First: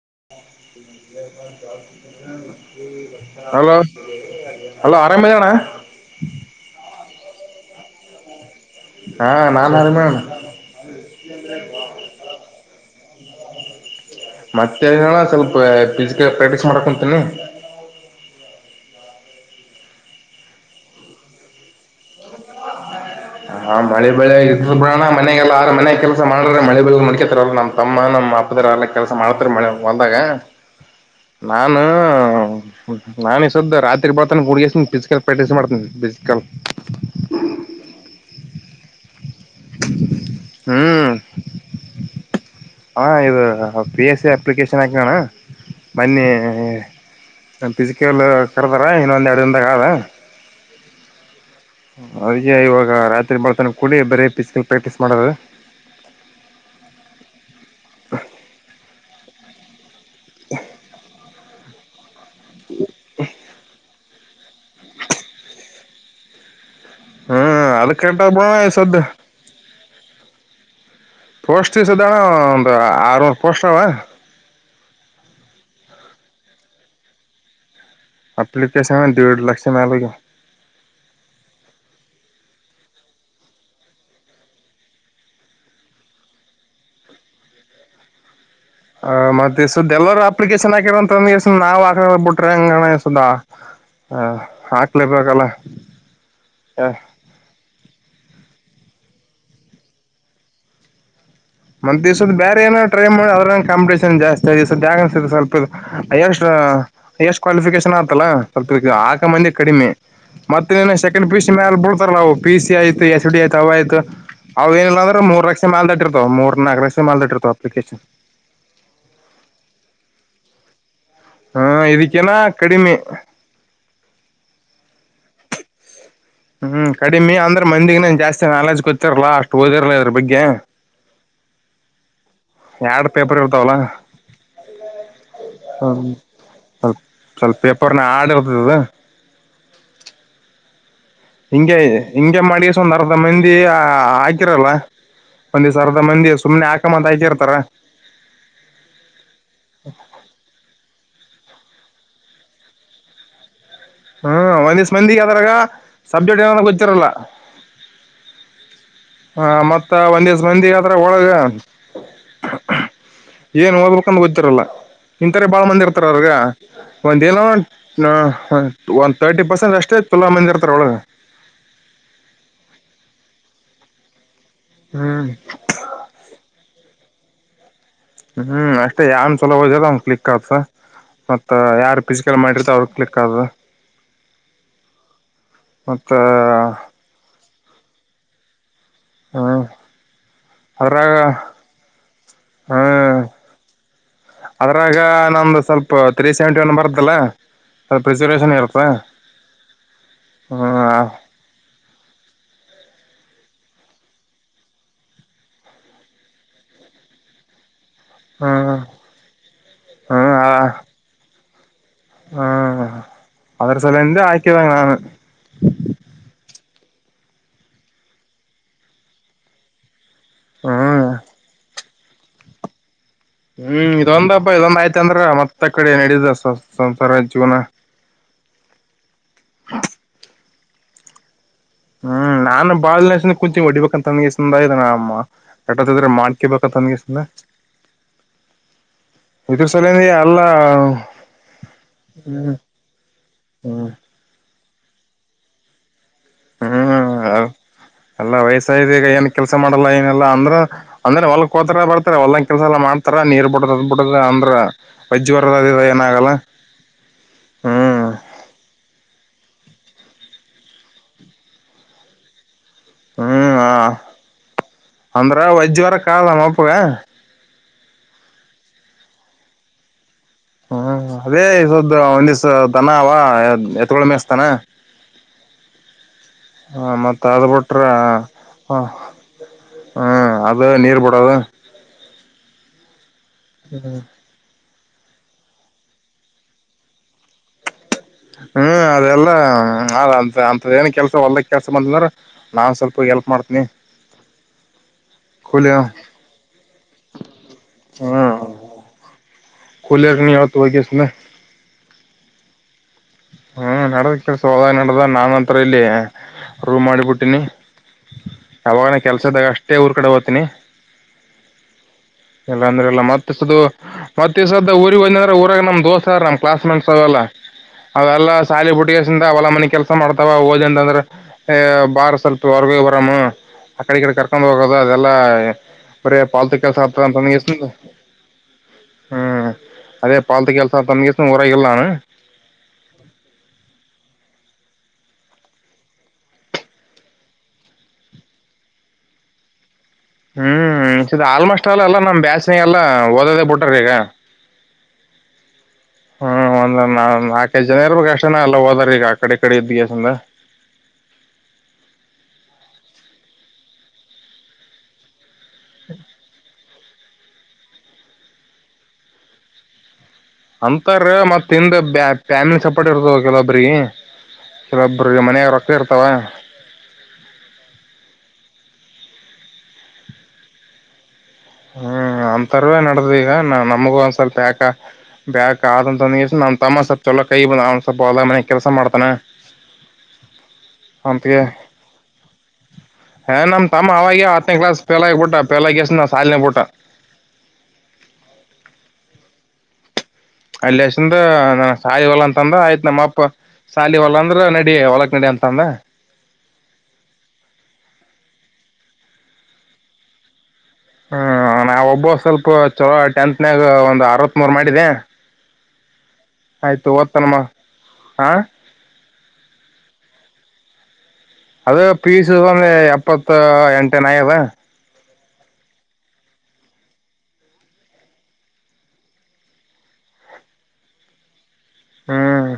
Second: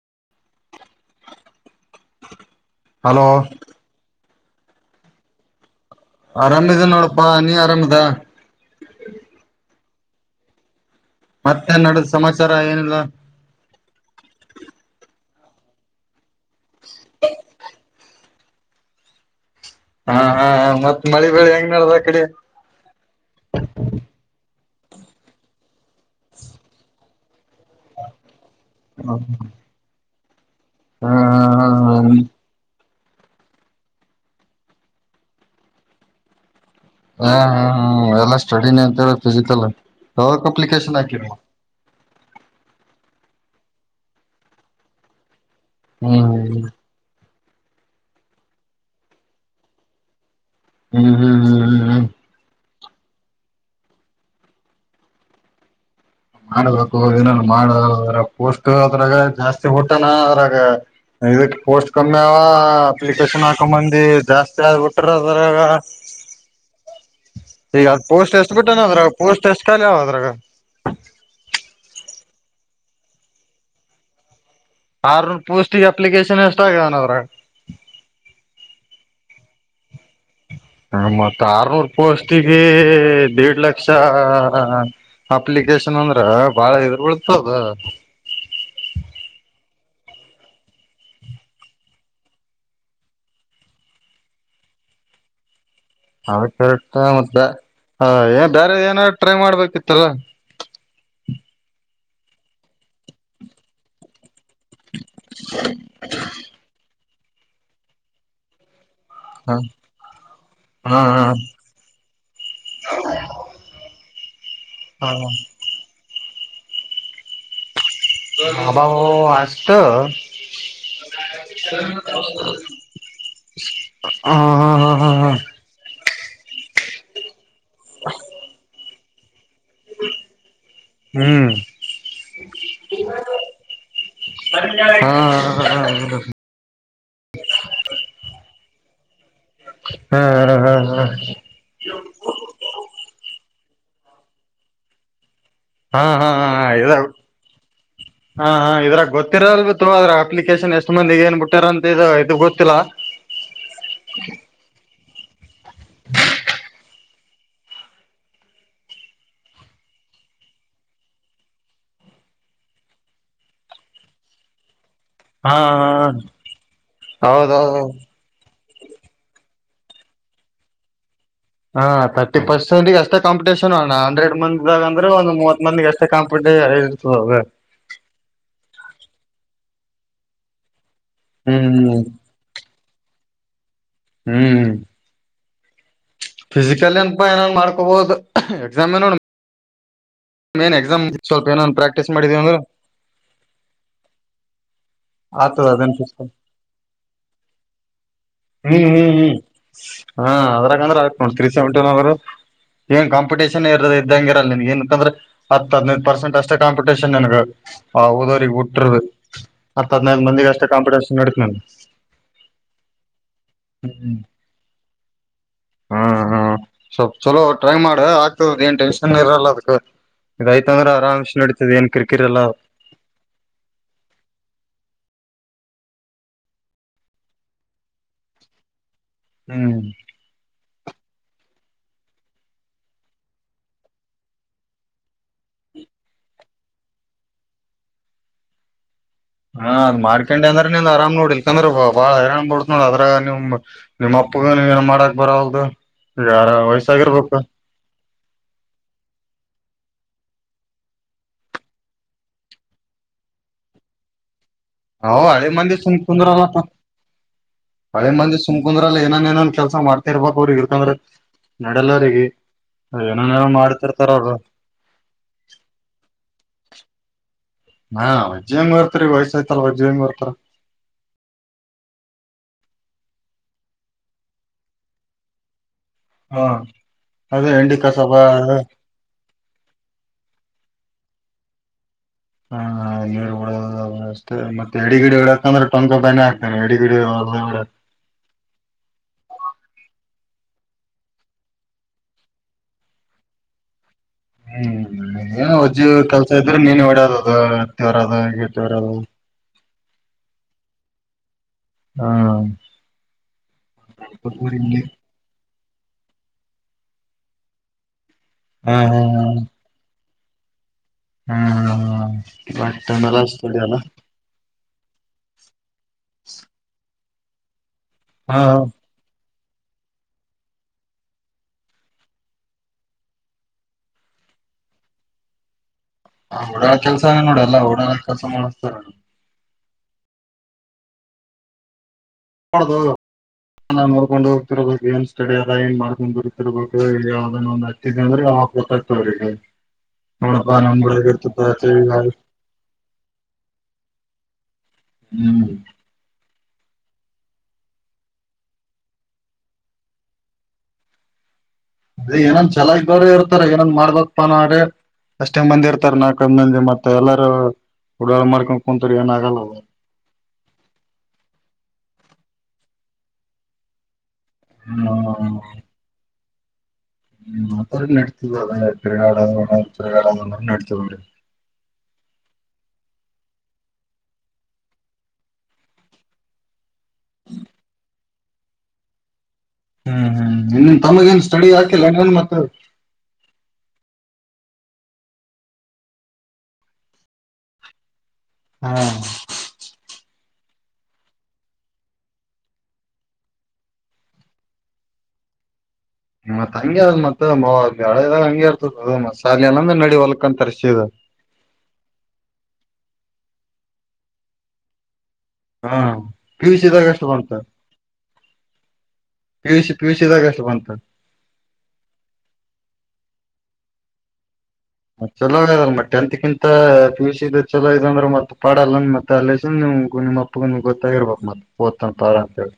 [unintelligible] Hello hello ಹರಾಮ್ ಅದಿ ಅಣ್ಣ ಆರಾಮ್ ಅದಿನಿ ನೋಡಪ್ಪಾ ನೀ ಆರಾಮ್ ಅದಾ ಹಾ ನಾನ್ ಹರಮಣ್ಣ ಮತ್ತೆ ನಡದ ಸಮಾಚಾರ ಏನಿಲ್ಲ ಮತ್ತೆ ಹೇಳಣ್ಣ ಸ್ವಲ್ಪ ಪಿ ಪ್ರಾಕ್ಟೀಸ್ ಮಾಡಕೊತೀನಿ ಹಾ ಹಾ ಮತ್ತ್ ಮಳೆ ಬಳಿ ಹೆಂಗ ನಡ್ದ ಆ ಕಡೆ ಹಾ ಮಳೆ ಬೆಳೆ ಆಗ ಬಾ ಮನೆಗೆಲ್ಲಾರ ಮನೆ ಕೆಲಸ ಮಾಡಿದ್ರೆ ಮಳೆ ಬೆಳಿ ಮುರಿಕತಾರಲ್ಲ ನಮ್ಮ ತಮ್ಮ ನಮ್ಮ ಅಪ್ಪದಿರು ಎಲ್ಲ ಕೆಲಸ ಮಾಡ್ತಾರೆ ಮಳೆ ಹೊಲದಾಗ ಹ ನಾನು ನಾನ ಈ ಸದ್ದ ರಾತ್ರಿ ಬರ್ತಾನ ಹುಡುಗ ಫಿಸಿಕಲ್ ಪ್ರಾಕ್ಟೀಸ್ ಮಾಡ್ತೀನಿ ಫಿಸಿಕಲ್ ಹ್ಮ ಹ್ಮ್ ಹ್ಮ್ ಎಲ್ಲಾ ಸ್ಟಡಿನೆ ಲ್ಲ ಫಿಸಿಕಲ್ ಯಾವ ಅಪ್ಲಿಕೇಶನ್ ಹ್ಮ್ ಹಾಕಿರ ಹಾ ಇದು ಪಿ ಎಸ್ ಎ ಅಪ್ಲಿಕೇಶನ್ ಹಾಕಿನಿ ಅಣ ಹ್ಮ್ ಮೆನ್ನೆ ಫಿಸಿಕಲ್ ಕರೆದಾರ ಇನ್ನೊಂದು ಎರಡು ದಿನದಾಗ ಆದ ಹ್ಮ್ ಹ್ಮ್ ಹ್ಮ್ ಹ್ಮ್ ಹ್ಮ್ ಅದಕ್ಕೆ ಇವಾಗ ರಾತ್ರಿ ಮಾಡತನ ಕುಡ್ರಿ ಬರೆ ಪಿಸ್ತೂಲ್ ಪ್ರಾಕ್ಟೀಸ್ ಮಾಡದು. ಹೌದು. ಏನಾದ್ರು ಮಾಡನ ಪೋಸ್ಟು. ಜಾಸ್ತಿ. ಅದ್ರಗಾ ಜಾಸ್ತಿ ಪೋಸ್ಟು. ಕಮ್ಮಿಯಾವ ಅಪ್ಲಿಕೇಶನ್ ಹಾಕೊಂಡ ಬಂದ್ವಿ ಜಾಸ್ತಿ ಆದಗ್ಬಿಟ್ರ ಅದರಾಗ. ಹ್ಮ್ [inaudible] ಈಗ ಅದಕ್ಕಂಟ ಪೋಸ್ಟ್ ಬಿಡ ಎಸ್ಟ್ ಬಿಟ್ಟಾನ ಸದ್ ಅದ್ರಾಗ ಪೋಸ್ಟ್ ಎಸ್ಟ್ ಖಾಲಿ ಅದಾವ ಅದ್ರಾಗ. ಪೋಸ್ಟ್ ಎಸ್ಟಿದವ್ ಒಂದು ಆರನೂರು ಪೋಸ್ಟವಾ. ಆರನೂರ ಪೋಸ್ಟಿಗ್ ಅಪ್ಲಿಕೇಶನ್ ಎಷ್ಟ ಆಗಿದವ ಅವ್ರ. ಅಪ್ಲಿಕೆೇಶನ್ ದುಡ್ಡ ಲಕ್ಷ ಮೇಲೆಗೆ. ಹ ಮತ್ ಆರ್ನೂರ್ ಪೋಸ್ಟಿಗೆ ದೇಡ್ ಲಕ್ಷ ಅಪ್ಲಿಕೇಶನ್ ಅಂದ್ರ ಬಾಳ ಎದುರು ಬಿಳ್ತದ. ಹ ಮತ್ತೆ ಸುದ ಎಲ್ಲರೂ ಅಪ್ಲಿಕೇಶನ್ ಹಾಕಿರಂತಂದ್ ನಾವ್ ಹಾಕ ಬಿಟ್ರೆ ಹಂಗಣ ಸುದ ಹಾಕ್ಲೇಬೇಕಲ್ಲ. ಹ ಮತ. ಹಾ ಏ ಬೇರೆ ಏನಾರು ಟ್ರೈ ಮಾಡ್ಬೇಕಿತ್. ಮತ್ತ ಬೇರೆ ಏನಾದ್ರು ಟ್ರೈ ಮಾಡಿ ಆದ್ರಗಾ ಕಾಂಪಿಟೇಷನ್ ಜಾಸ್ತಿ. ಸರಿ ಸ್ಯಾಗನ್ಸ ಸ್ವಲ್ಪ ಎಷ್ಟು. ಹೈಯೆಸ್ಟ್ ಕ್ವಾಲಿಫಿಕೇಶನ್ ಆತಲ್ಲ ಸ್ವಲ್ಪ. ಈಗ ಹಾಕ ಮಂದಿ ಹ ಕಡಿಮೆ ಮತ್ತೆ ಹಾ ಸೆಕೆಂಡ್ ಪಿಯುಸಿ ಮೇಲೆ ಬಿಡ್ತಾರ ನಾವು ಪಿ ಸಿ ಆಯ್ತ್ ಎಸ್ ಡಿ ಆಯ್ತ್ ಅವ ಆಯ್ತ್. ಅವವು ಏನಿಲ್ಲ ಹಾ ಅಂದ್ರ ಮೂರ್ ಲಕ್ಷ ಮೇಲ್ ದಾಟಿರ್ಥವ. ಮೂರ್ ನಾಗರ ಮಾಡಲ್ ಇರ್ತತ್ತು ಅಪ್ಲಿಕೇಶನ್. ಹ ಅಷ್ಟು. ಹಾ ಇದಕ್ಕೇನ ಕಡಿಮೆ [inaudible] ಹಾ ಹಾ ಹಾ ಹಾ ಹಾ. ಹ್ಮ್ ಕಡಿಮೆ ಅಂದ್ರೆ. ಮಂದಿಗೆ ಎನ್ ಜಾಸ್ತಿ ನಾಲಜ್ ಗೊತ್ತು. ಚತ್ತರ್ ಲಾಸ್ಟ್. ಓದಿರ್ಲ ಅದ್ರ ಬಗ್ಗೆ. ಹ್ಮ. ಎರಡು ಪೇಪರ್ ಇರ್ತಾವಲ್ಲ ಹಾ ಹ್ಮ. ಸ್ವಲ್ಪ ಸ್ವಲ್ಪ ಪೇಪರ್ನ ಹಾರ್ಡ್ ಇರ್ತಾವಲ್ಲ. ಹ್ಮ ಹ ಹಾ ಹಾ. ಹಿಂಗೆ ಹಿಂಗೆ ಮಾಡಿ ಸ್ವಲ್ಪ ಒಂದ್ ಅರ್ಧ ಮಂದಿ ಆ. ಹಾ ಹಾಕಿರಲಿಲ್ಲ. ಹಾ ಹಾ ಹ ಹ ಹಾ ಇದ್ರಾಗ ಗೊತ್ತಿರಲ್ ಬಿ ತಗ ಅಪ್ಲಿಕೇಶನ್ ಎಷ್ಟು ಮಂದಿಗೆ ಎನ್. ಕೊಟ್ಟಾರಂತ ಇದ ಇದು ಗೊತ್ತಿಲ್ಲ. ಹ್ಮ ಒಂದ್ ದಿವ್ಸ ಮಂದಿ ಾಗ ಸಬ್ಜೆಕ್ಟ್ ಏನ ಗೊತ್ತಿರಲ್ಲ ಹ ಮತ್ತ ಒಂದ್ ದಿವಸ ಮಂದಿ ಆದತ್ರ ಒಳಗ ಏನ್ ಓದ್ಲ್ಕೊಂಡ ಗೊತ್ತಿರಲ್ಲ ಇಥರ ಹಾ ಬಾಳ ಮಂದಿ ಇರ್ತಾರ ಅವ್ರಗ ಒಂದ ಏನ ಹೌದೌದು ಒಂದು ತರ್ಟಿ ಪರ್ಸೆಂಟ್ ಅಷ್ಟೇ ತುಂಬಾ ಮಂದಿ ಇರ್ತಾರ ಒಳಗೆ ಹಾ ತರ್ಟಿ ಪರ್ಸೆಂಟ್ ಅಷ್ಟ ಕಂಪಟಷನ್ ಅಣ್ಣ ಅಂಡ್ರೆಡ್ ಮಂದ ಇದಾಗ ಅಂದ್ರೆ ಹ್ಮ್ ಒಂದು ಮೂವತ್ಂದಿಗೆ ಅಷ್ಟೇ ಕಂಪಿಟ್ಟ ಹಾ ಹಾ ಹ್ಮ್ ಅಷ್ಟೇ ಯಾವನ್ ಚಲೋ ಹೋದ್ಯದ ಅವನ್ ಕ್ಲಿಕ್ ಆಗ್ಸಾ ಮತ್ತ ಹ್ಮ್ ಯಾರ್ು ಫಿಸಿಕಲ್ ಮಾಡಿರ್ತ ಅವ್ರ ಕ್ಲಿಕ್ ಅದ ಹ್ಮ್್ಮ ಮತ್ತ ಫಿಸಿಕಲ್ ಅನಪ ಏನ ಮಾಡ್ ಅಪ್ಪಬದು ಎಗ್ಾಮ ನೋ ಹ್ಮ್ ಏನ್ ಎಕ್ಸಾಮ್ ಅದ್ರಾಗ ಸ್ವಲ್ಪ ಏನ ಪ್ರಾಕ್ಟೀಸ್ ಮಾಡಿದೀವ ಅಂದರು ಹ್ಮ್ ಅದ್ರಾಗ ನಮ್ದು ಆಗ್ತದ ಅದನ್ ಸ್ವಲ್ಪ ಹ್ಮ ತ್ರೀ ಸೆವೆಂಟಿ ಒನ್ ಬರ್ತಲ್ಲ ಸ್ವಲ್ಪ ರಿಸರ್ವೇಶನ್ ಇರುತ್ತ ಹ್ಮ್ ಹ್ಮ್ ಹ ಅದ್ರಂದ್ರ ಹ್ಮ್ ಆ ನೋ ಸಟ ಎನ್ ಕಾಂಪಿಟೇಷನ್ ಇದ್ದಂಗಿರಲ್ಲನ್ ಏನಂದ್ರೆ ಹದಿನೈದು ಪರ್ಸೆಂಟ್ ಅಷ್ಟೇ ಕಾಂಪಿಟೇಷನ್ ನನ್ಗೆ ಹಾ ಹದೋ್ರಿಗೆ ಬಿಟ್ರುರು ಹತ್ ಹದ್ನೈದು ಹ್ಮ ಮಂದಿಗೆ ಅಷ್ಟೇ ಕಾಂಪಿಟೇಷನ್ ನಡೀತ್ ಹ್ಮ ಅದರ ಸಲಂತ ಹ್ಮ್ ಆಯಕತ ನಾನು ಸ್ವಲ್ಪ ಚಲೋ ಟ್ರೈ ಮಾಡ ಆಗ್ತದ ಏನ್ ಟೆನ್ಷನ್ ಇರಲ್ಲ ಅದಕ್ಕೆ ಇದಯ್ತ ಅಂದ್ರ ಹ್ಮ್ ಆರಾಮ್ ನಡತದ ಏನ್್ರಿಕೆ ಕಿರಲ ಹ್ಮ್ ಇದೊಂದಪ್ಪ ಇದೊಂದ್ ಆಯ್ತ ಅಂದ್ರ ಮತ್ತ ಕಡೆ ನಡಿದ ಸಂಸಾರ ಜೀವನ ಹ್ಮ್ ಹ್ಮ್ ನಾನು ಬಾಳಸ ಕುಂತಂಗ ಹೊಡಿಬೇಕಂತ ಅನ್ಗಸಂದ ಇದಟ್ರ ಮಾಡ್ಕಿಬೇಕಂತ ಅಂದಗಸಂದ ಹಾ ಅದ್ ಮಾಡ್ಕೊಂಡೆ ಅಂದ್ರೆ ನಿನ್ ಅರಾಮ್ ನೋಡಿ ಇಲ್ಕಂದ್ರ ಬಾಳಏ್ ಹ್ಮ್ ಬಿಡತ್ ನೋ ಅ್ರ ನಿಮ್ ಹ್ಮ್ ನಿಮ್ಮ ಅಪ್ಪಗ ಮಾಡಕ್ ಬರ ಅವದು ಯಾರ ವಯಸ್ಸಾಗಿರ್ಬೇಕು ಹ್ಮ್ ಎಲ್ಲಾ ವಯಸ್ಸ್ ಈಗ ಏನ್ ಕೆಲ್ಸ ಮಾಡಲ್ಲ ಏನಲ್ಲ ಅಂದ್ರ ಅಂದ್ರೆ ಹೊಲ್ಕ್ ಕೋತಾರ ಬರ್ತಾರ ಹೊಲ್ಂಗ ಕೆಲ್ಸ ಎಲ್ಲಾ ಮಾಡ್ತಾರ ನೀರ್ ಬಿಡತದ್ ಬಿಡದ ಅಂದ್ರ ಹ ವಜ್ಜಿ ಹಳೆ ಬರದ ಮಂದಿ ಏನಾಗಲ್ಲ ಸುಮಕುಂದ್ರಲ್ಲ ಹ್ಮ್ ಹಳೆ ಮಂದಿ ಸುಮಕುಂದ್ರಲ್ಲ ಏನನ್ ಏನನ್ ಕೆಲ್ಸ ಮಾಡ್ತ ಇರ್ಬಾಪ ಅವ್ರಿಗೆ ಇರ್ತಂದ್ರ ನಡೆಲ್ಲ್ರರಿಗೆ ಹ್ಮ್ ಆ ಅಂದ್ರ ವಜ್ಯವಾರ ಕಾಲಮ್ಮಪ್ಪಗ ಹಾ ವಜ್ಜಂಗ ಬರ್ತರಿ ವಯಸ್ಸಾಯ್ತಲ್ಲ ವಜ್ಜ ಹೆಂಗ್ ಬರ್ತಾರ ಹ್ಮ್ ಅದೇದ ಒಂದಿವ್ಸ ತನ ಅವ ಎತ್ಕೊಳ ಮೆಸ್ತಾನ ಹ ಮತ್ತ ಅದ್ ಅದೇ ಎಂಡಿ ಬಿಟ್ರ ಕಸಬ ಹ್ಮ ಅದ ನೀರ್ ಬಿಡೋದು ಹ ನೀರು ಬಿಡ ವ್ಯವಸ್ೆ ಮತ್ತೆ ಎಿಡಿ ಗಿಡೆ ಇಡಕಂದ್ರೆ ಟಂಕ ಪನೆ ಆಗ್ತಾನೆ ಎಡಿ ಗಿಡ ಹೊಡಕ್ ಹ್ಮ್ ಅದೆಲ್ಲಾ ಅ ಅಂತ ಅಂತದ ಏನ ಕೆಲ್ಸ ಹೊದಕ್ ಕೆಲ್ಸ ಬಂದಂದ್ರ ನಾನ್ ಸ್ವಲ್ಪ ಎಲ್ಪ್ ಮಾಡ್ತೀನಿ ಹ್ಮ್ ಕೂಲಿ ವಜ್ಜಿ ಕೆಲ್ಸ ಇದ್ರೆ ನೀನು ಓಡದದು ಹತ್ತವರದು ಹ ತವರದು ಕೊುಲೆರ್ ನೀ ಆತ ಆಗೆಸೆ ಹಾ ಹ್ಮ್ ನಡದ್ ಕೆಲ್ಸ ಹೋದಾಗ ನಡ್ದ ನಾನನ್ ಹತ್ರ ಇಲ್ಲಿ ರೂ ಮಾಡಿಬಿಟ್ಟಿನಿ ಹಾ ಯಾವಾಗನ ಕೆಲ್ಸದಾಗ ಅಷ್ಟೇ ಊರ್ ಕಡೆ ತ ಇನ ಹಾತ ಮಲ್ಲ ಅತದೆ ಅಲ್ಲ ಊರಿವಂದರ ಊರಗ ನಂ್ ಹಓದು ಸರ್ ನಮ್ಮ ಕ್ಲಾಸ್ೆಂಟ್ಸ್ ಅವಲ್ಲ ಅದೆಲ್ಲಾ ಹಾ ಸಾಲಿ ಪುಟ್ಟ ಅವಲ ಮನಿ ಕೆಲಸ ಮಾಡ್ತಾವ ಓದ್ ಅಂತ ಅಂದ್ರ ಬಾರ್ ಸ್ವಲ್ಪ ಹೊರ್ಗ ಬರಾಮ ಆ ಕಡೆ ಈ ಕಡೆ ಕರ್ಕೊಂಡ್ ಹೋಗೋದು ಅದೆಲ್ಲಾ ಆ ಓಡಾಳ ಕೆಲ್ಸವೇ ನೋಡಲ್ಲಾ ಓಡಾಳ ಕೆಲಸ ಮಾಡಸ್ತಾರ ಹ್ಮ್ ಅದೇ ಪಾಲತಿ ಕೆಲ್ಸ ತಸ ಊರಲ್ಲು ನದು ನೋಡ್ಕೊಂಡು ತ್ತರ್ಬೇಕು ಏನ್ ಸ್ಟಡಡಿ ಅದ ಏನ್ ಮಾಡ್ಕೊಂಡ್ ಬರ್ತಿರ್ಬೇಕು ಯಾವ್ದನ್ ಒಂದು ಹತ್ತದೆ ಅಂದ್ರೆ ಆ ಗೊತ್ತಾಗ್ತ ಅವ್ರಿಗೆ ಹ್ಮ್ ಆಲ್ಮೋಸ್ಟ್ ಅಲ್ಲ ಎಲ್ಲ ನಮ್ ಬ್ಯಾಸನ ಎಲ್ಲ ಓದದೆೇ ಬಿಟ್ರ ಈಗ ಹ್ಮ್ ಹ್ಮ ಇ ನಾನ್ ನಾಕೈ್ ಜನ ಇರ್ಬೇಕ ಅಷ್ಟನ ಎಲ್ಲ ಹೋದಾರ ಈಗ ಆ ಕಡೆ ಈ ಕಡೆ ಇದಗೆಸಂದ ಅದ ಏನೊಂದ್ ಚಲಾಗಬ್ರ ಇರ್ತಾರ ಏನೊಂದ್ ಮಾಡ್ಬೇಕಕ್ ಪ ನಾ ಅಷ್ಟೇ ಮಂದಿ ಇರ್ತ ನಾಕ ಮಂದಿ ಮತ್ ಮತ್ತ ಎಲ್ಲಾರೂ ಓಡಾಳ ಮಾಡ್ಕೊಂಡ್ ಕುಂತರು ಏನ ಆಗಲ್ಲ ಅವ ಅಂತಾರ ಮತ್ ತಿಿಂದ ಫ್ಯಾಮಿಲಿ ಸಪೋರ್ಟ್ ಇರ್ತವ ಕೆಲವೊಬ್ರಗ ಕೆಲೊಬ್ರ ಮನಯಾಗ ರೊಕ್ಕ ಇರ್ತಾವ ್ಮ ಮಾತ್ರ ನತ ತಿರೆಗಾಾಲ ತಿರಗಾಳ ನತೋ ಹ್ಮ್ ಅಂತವೇ ನಡ್ದ್ ಈಗ ನಾ ನಮಗ ಒಂದ್ ಸ್ವಲ್ಪ ಯಾಕ ಬ್ಯಾಕ್ ಆದಂತ ಒಂದ ನಮ ತಮ್ಮ ಸ್ವಪ ಚೊಲೋ ಕೈ ಬಂದ ಅವ್ ಸ್ವಲ್ಪ ಹೊದ ಮನ ಕೆಲ್ಸ ಮಾಡ್ತಾನ ಹ್ಮ್ ಹ್ಮ್ ಇನ್ನು ತಮಗ ನ್ ಅಂತ್ಗೆ ಸ್ಟಡಿ ಆಕಿಲ್ಲನ್ ಮತ್ತ ಏ ನಮ್ ತಮ್ಮ ಆಗ ಹತ್ತನ ಕ್ಲಾಸ್ ಫೇಲ್ ಆಗಿಬಟ್ಟ ಫೇಲ್ [unintelligible] ಸಾಲಿನ ಬಿಟ್ಟ ಹಾ ಅಲ್ಲಿಸಂದ ನ ಸಾಯಿ ಹೊಲ್ಲ ಅಂತಂದ ಆಯ್ತ್ ನಮ್ಮ ಅಪ್ಪ ಸಾಲಿ ಹೊಲ್ಲ ಅಂದ್ರ ನಡಿ ಹೊಲಕ್ ನಡಿ ಅಂತಂದ ಮತ್ತತ್ ಹಂಗೆ ಅ ಮತ್ತತ್ ಮಳದಾಗ ಹಂಗೆ ಇರ್ತದ ಮತ್ ಸಾಲ ಅಂದ್ರೆ ನಡಿ ಹೊಲ್ಕಂತರಿಸ ಹ್ಮ ನಾವ ಒಬ್ಬ ಸ್ವಲ್ಪ ಚಲೋ ಟೆಂತ್ನಾಗ ಒಂದ್ ಅರ್ವತ್ತ್ ಮೂರ್ ಮಾಡಿದೆ ಹಾ ಪಿಯುಸಿದಾಗ ಆಯ್ತು ಅಷ್ಟು ಬಂತ ಓದ್ತನಮ್ಮ ಹ ಪಿಯುಸಿ ಪಿಯುಸಿದಾಗ ಎಷ್ಟು ಬಂತ ಅದ ಪೀಸ ಒಂದ ಎಪ್ಪತ್ತು ಎಂಟನಾಯದ ಚಲೋ ಅದಲ್ ಮತ್ತ ಟೆಂತ್ ಕಿಂತ ಪಿಯುಸಿ ಇ ಚಲೋ ಇದೆ ಅಂದ್ರ ಮತ್ತತ್ ಪಾಡಲ್ಲ ಮತ್ತ ಅಲ್ಲಸ ನಿ ನಿಮ್ಮ ಅಪ್ಪಗ್ ಗೊತ್ತಾಗಿರ್ಬಕ್ ಮತ್ತ ಹ್ಮ್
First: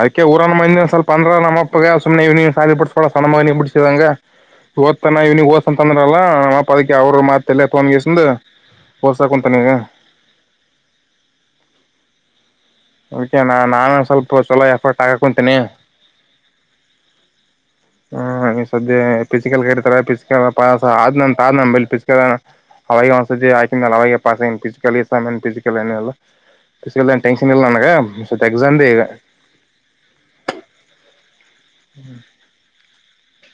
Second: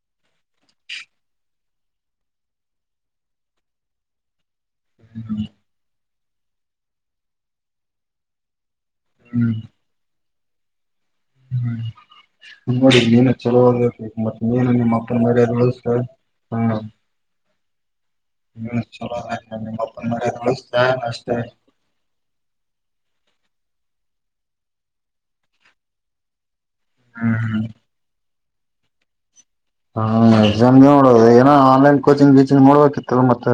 ಅದಕ ಊರನ ಮಂದಿ ಒನ್ ಸ್ವಲ್ಪ ಅಂದ್ರ ನಮ್ಮ ಪ್ಪಗ ಸುಮ್ಮನೆ ಈ ಇವೆಯಿನ್ಗ್ [unintelligible] ಓದತಾನ ಇವಿಗೆ ಒಸಂತಾನ ನ ಬದಕಿ ಅವರು ಮಾತ್ರಲ್ಲಿಫೋನ್ ಕಸಂದು ಪೋಸ ಕುಂತಾನಗ ಹ್ಮ್ ನೋಡಿ ಮೀನು ಅದಕ್ಕೆ ನಾ ಚಲೋ ಆ ನಾನು ಮತ್ ಸ್ವಲ್ಪ ಚಲೋ ಮೀನು ನಿಮ್ಮ ಎಫರ್ಟ್ ಅಪ್ಪನ ಮರ್ಯಾದಿ ಹಾಕಕುಂತೀನಿ ಉಳ್ಸ್ದ ಹ್ಮ್ ಈ ಸದ್ಯೆ ಪಿಸಿಕಲ್ ನಿಮ್ಮ ಕತಾರೆ ಅಪ್ಪನ ಮರ್ಯಾದ ಪಿಸಿಕಲ್ ಉಳಸ್ಕ ಪಾಸ್ ಅಷ್ಟೇ ಆದ್ಂತ ಆದ್ ನ ಪಿಸಲ್ ಅವಾಗ ಒದ್ಸತಿ ಹಾಕ ಅವಾಗ ಪಸ್ ಫಿಸಿಕಲಿ [unintelligible] [unintelligible] ತಿನ್ನಲ್ಲನನಗೆ ಇವತ್ ಎಕ್ಷಮಡೇ ಎಕ್ಸಾಮ್ಗೆ ನೋಡೋದು ಹಾ ಆನ್ಲೈನ್ ಕೋಚಿಂಗ್ ಗಿಚಿಂಗ್ ಮಾಡೋಬೇಕಿತ್ತುಲ್ಲ ಮತ್ತೆ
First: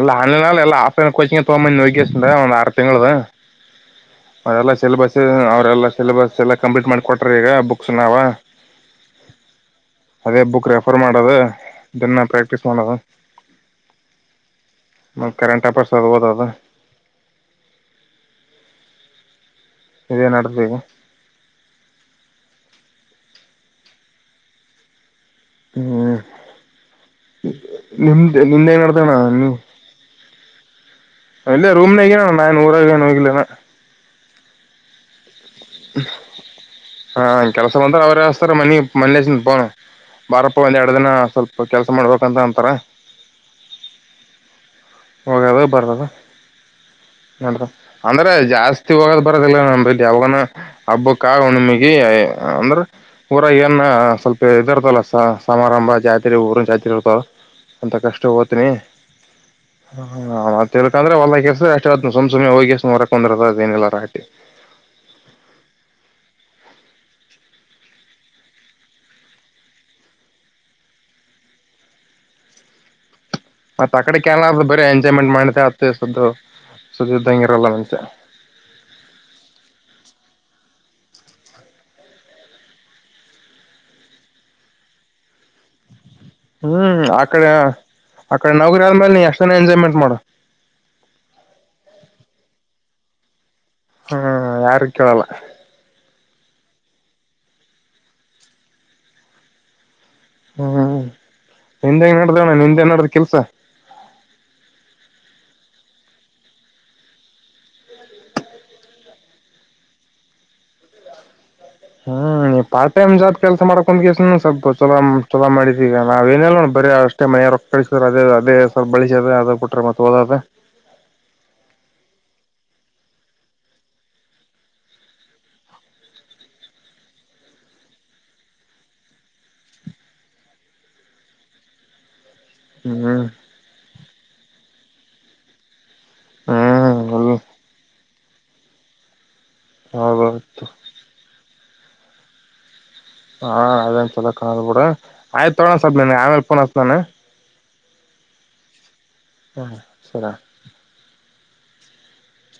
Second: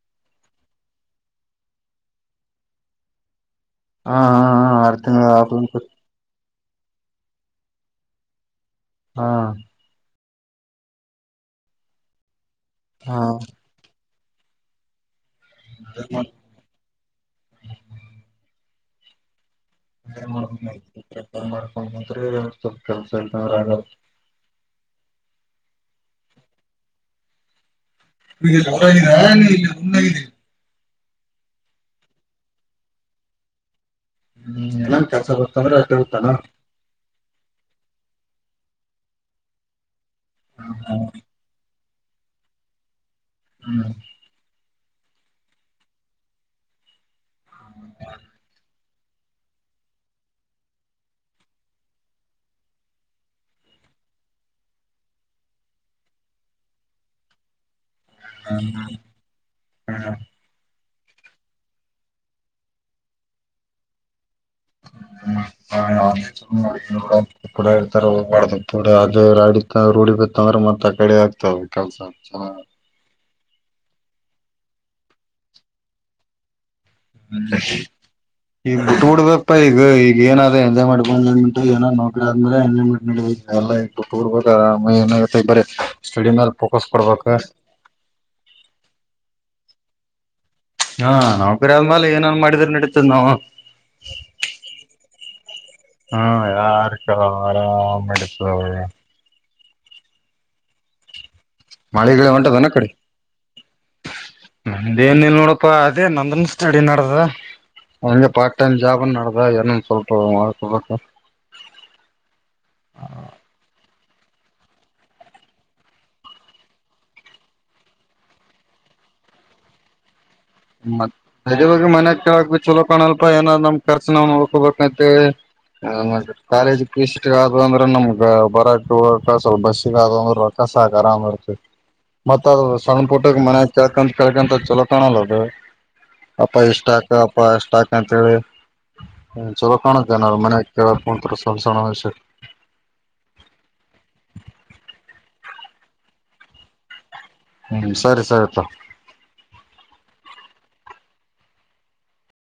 ಎಲ್ಲ ಆನ್ಲೈನ್ಲ್ಲ ಎಲ್ಲ ಆಫ್ಲೈನ್ ಕೋಚಿಂಗ್ ತಗೊಂಬಂದಿ ಹೋಗ್ ಒಂದ ಆರು ತಿಂಗಳುದು ಹಾ ಹಾ ಹಾ ಅದೆಲ್ಲ ಆರ್ ಸಿಲೆಬಸ್ ತಿಂಗಳ ಆಫ್ಲೈನ್ ಅವರೆಲ್ಲಾ ಸಿಲೆಬಸ್ ಎಲ್ಲ ಕಂಪ್ಲೀಟ್ ಮಾಡಿಕ ಕೊಟ್ರ ಈಗ ಬುಕ್ಸ್ ನಾವ ಹಾ ಅದೇ ಬುಕ್ ರೆಫರ್ ಮಾಡೋದು ದ ಕಿಸ್ಕೊನದ ಹಾ ಮ ಕರೆಂಟ್ಪರ್ಸದ ಓದೋದ ಈಗ [unintelligible] ಸಪ್ತ ಸ ನಾರಾಯಣ ಹ್ಮ್ ನಿಮ್ದ ಈಗೆಲ್ಲ ನಿಮ್ದ ಹೊರಗಿದ ನೀ ಇಲ್ಲ ಮುನ್ನಾಗಿದೆ ಇಲ್ಲ ರೂಮ್ ನ ಹಗನಣ ನಾನ್ ಊರ ನೋೋಗಿಲ್ಲಣ ಹ್ಮ್ ನನ್ ಕೆಸ ಸಮ್ರ ಅಷ್ಟ ಗತ್ತಾನ ಹಾ ಕೆಲಸ ಬಂದಾರೆ ಅವರೇಸ್ಾರ ಮಣಿ ಮಣ್ಣೇಸ ಪೋನು ಬಾರಪ್ಪ ಒಂದ್ ಎರಡು ದಿನ ಸ್ವಲ್ಪ ಕೆಲಸ ಮಾಡ್ಬೇಕಂತ ಅಂತಾರೆ ಹ್ಮ ಹೋಗದ ಬರದ ನೋಡ್ರ ಅಂದ್ರೆ ಜಾಸ್ತಿ ಹೋಗದ್ ಬರದಿಲ್ಲ ನಲ್ಲಿ ಅವಾಗನ ಹಬ್ಬಕ್ಕ ಹುಣಮಗಿ ಅಂದ್ರ ಊರ ಏನ್ ಸ್ವಲ್ಪ ಇದಿರ್ತಲ್ಲ ಸಮಾರಂಭ ಜಾತ್ರೆ ಊರ ಜಾತ್ರೆ ಇರ್ತವ ಅಂತ ಕಷ್ಟ ಓತನಿ ಹ ತಿಕ ಅಂದ್ರೆ ಒ ಕೆಲ್ಸಷ್ಟ್ ಸಮ್ುಮನೆ ಹೋಗಿಸ ಹೊರಕೊಂಡಂದರದ ಏನಿಲ್ಲ ರಾಟಿ ತ ಅದ ರ ರೂಡಿ ಬತ್ತಂದ್ರೆ ಮತ್ತ ಆ ಕಡೆ ಆಗ್ತಾವ ಕೆಲ್ಸ ಮತ್ತತ್ ಆ ಕಡೆ ಕನಾದ ಬರ ಎಂಜಾಯ್ಮೆಂಟ್ ಮಾಡತೆ ಅತ್ತ ಸುದ್ದು ಈಗ ಬಿ ಬಿಡ್ಬೇಕ ಈಗ ಈಗ ಏನಾದ ಎಂದೇ ಮಾಡ್ಬನ್ ಏನೋ ನೋಡ್ರ ಆದ್ಮೇಲೆ ಎ ಮಾಡ್ ಎಲ್ಲ ಇು ತೂರ್ಬೇಕ ಆರಾಮ ಏನಾಗುತ್ತೆ ಬರರಿ ಹ್ಮ್ ಅಕಡೆ ಅಕಡೆ ನೌಗರಿ ಅಲ್ ಮಲ್ ಅಷ್ಟ ಎಂಜಾಯ್ಮೆಂಟ್ ಮಾಡಡ ಹಾ ನಾವ್ ಕರಿ ಅಲ್್ಮಾಲ ಏನನ್ ಮಾಡಿದ್ರರು ನಡೀತದ್ ನಾವವು ಹ್ಮ ಯಾರು ಕೇಳಲ್ಲ ಹ್ಮ ಯಾರ್ಕ ಆರಾಮ ಇಡ್ತವೆ ಹ್ಮ ನಿಂದೆಂಗ ಮಳಿಗಿಳಿ ನಡ್ದಣ್ಣ ಹೊಂಟದನ ನಿಂದ ಕಡೆ ನಡ್ದ ಕೆಲ್ಸ ಅ ಏನ್ ಇಲ್ ನೋಡಪಾ ಅದೇ ನಂದನ್ ಸ್ಟಡಿ ನಡ್ದ ಹಗೆ ಪಾರ್ಟ್ ಟೈಮ್ ಜಾಬ್ ನಡ್ದ ಏನೊಂದ ಸ್ವಲ್ಪ ಮಾಡ್ಕೊಬೇಕ ಹ್ಮ್ ನೀ ಪಾರ್ಟ್ ಟೈಮ್ ಜಾಬ್ ಕೆಲಸ ಮಾಡಕೊಂದ ಸ್ವಲ್ಪ ಚಲ ಚಲೋ ಮಾಡಿದ್ದೀಗ ನಾಾವ ಏನಲ್ಲ ನೋಡಿ ಬರಿ ಅಷ್ಟೇ ಮನೆಯವರು ಕಳಿಸಿದಾರೆ ಅದೇ ಅದೇ ಸ್ವಲ್ ಬಳಸೋದ ಅದದು ಬಿಟ್ರೆ ಮತ್ತೆಓದದೆ ಮತ್ತದ ಬ ಮನ್ಯಕ್ಕೆ ಹಗ್ಬೇಕ ಚಲೋಕಾಣಲ್ಪ ಏನಾದ್ ನಮ್ ಖರ್ಚ್ ನ್ವು ನೋಡ್ಕೋಬೇಕವಿ ಕಾಲೇಜ್ ಫೀಸ್ ಆದ ಅಂದ್ರೆ ನಮ್ಗ ಬರಕ್ಕೆ ಹಕ ಸ್ವಲ್ಪ ಬಸ್ಸಗ ಆದ ಅಂದ್ರ ರಕ್ಕಸ ಆರಾಮ್ ಇರ್ತ ಮತ್ತತ್ದ್ ಸಣ್ಣ ಹ್ಮ್ ಪುಟಕ್ ಮನ್ಯ ಕಕಂತ ಕೇಳ್ಕಂತ ಚಲೋ ಕಾಣಲ್ಲೋದು ಅಪ್ಪ ಇಷ್ಟಾಕ ಹ್ಮ್ ಅಪ್ಪ ಇಷ್ಟಾಕ ಅಂತ ಹೇಳಿ ಹ ಚಲೋ ಕಣ ಜನ ಮ ಹೌದೌದು ಕೆ ಪ ತರ ತಲಸಣ ಆಷ ಹಾ ಅದೇನ್ ಸ ಕಾಣದು ಬಿೂಡ ಆಯ್ತ ತೊಗಳಣ ಸರ್ ನೀ ಆಮೇಲೆಫೋನ ನಾನು ಹ್ಮ್ ಸರಿ ಸರಿಪ್ಪ ಹ್ಮ ಸರಿ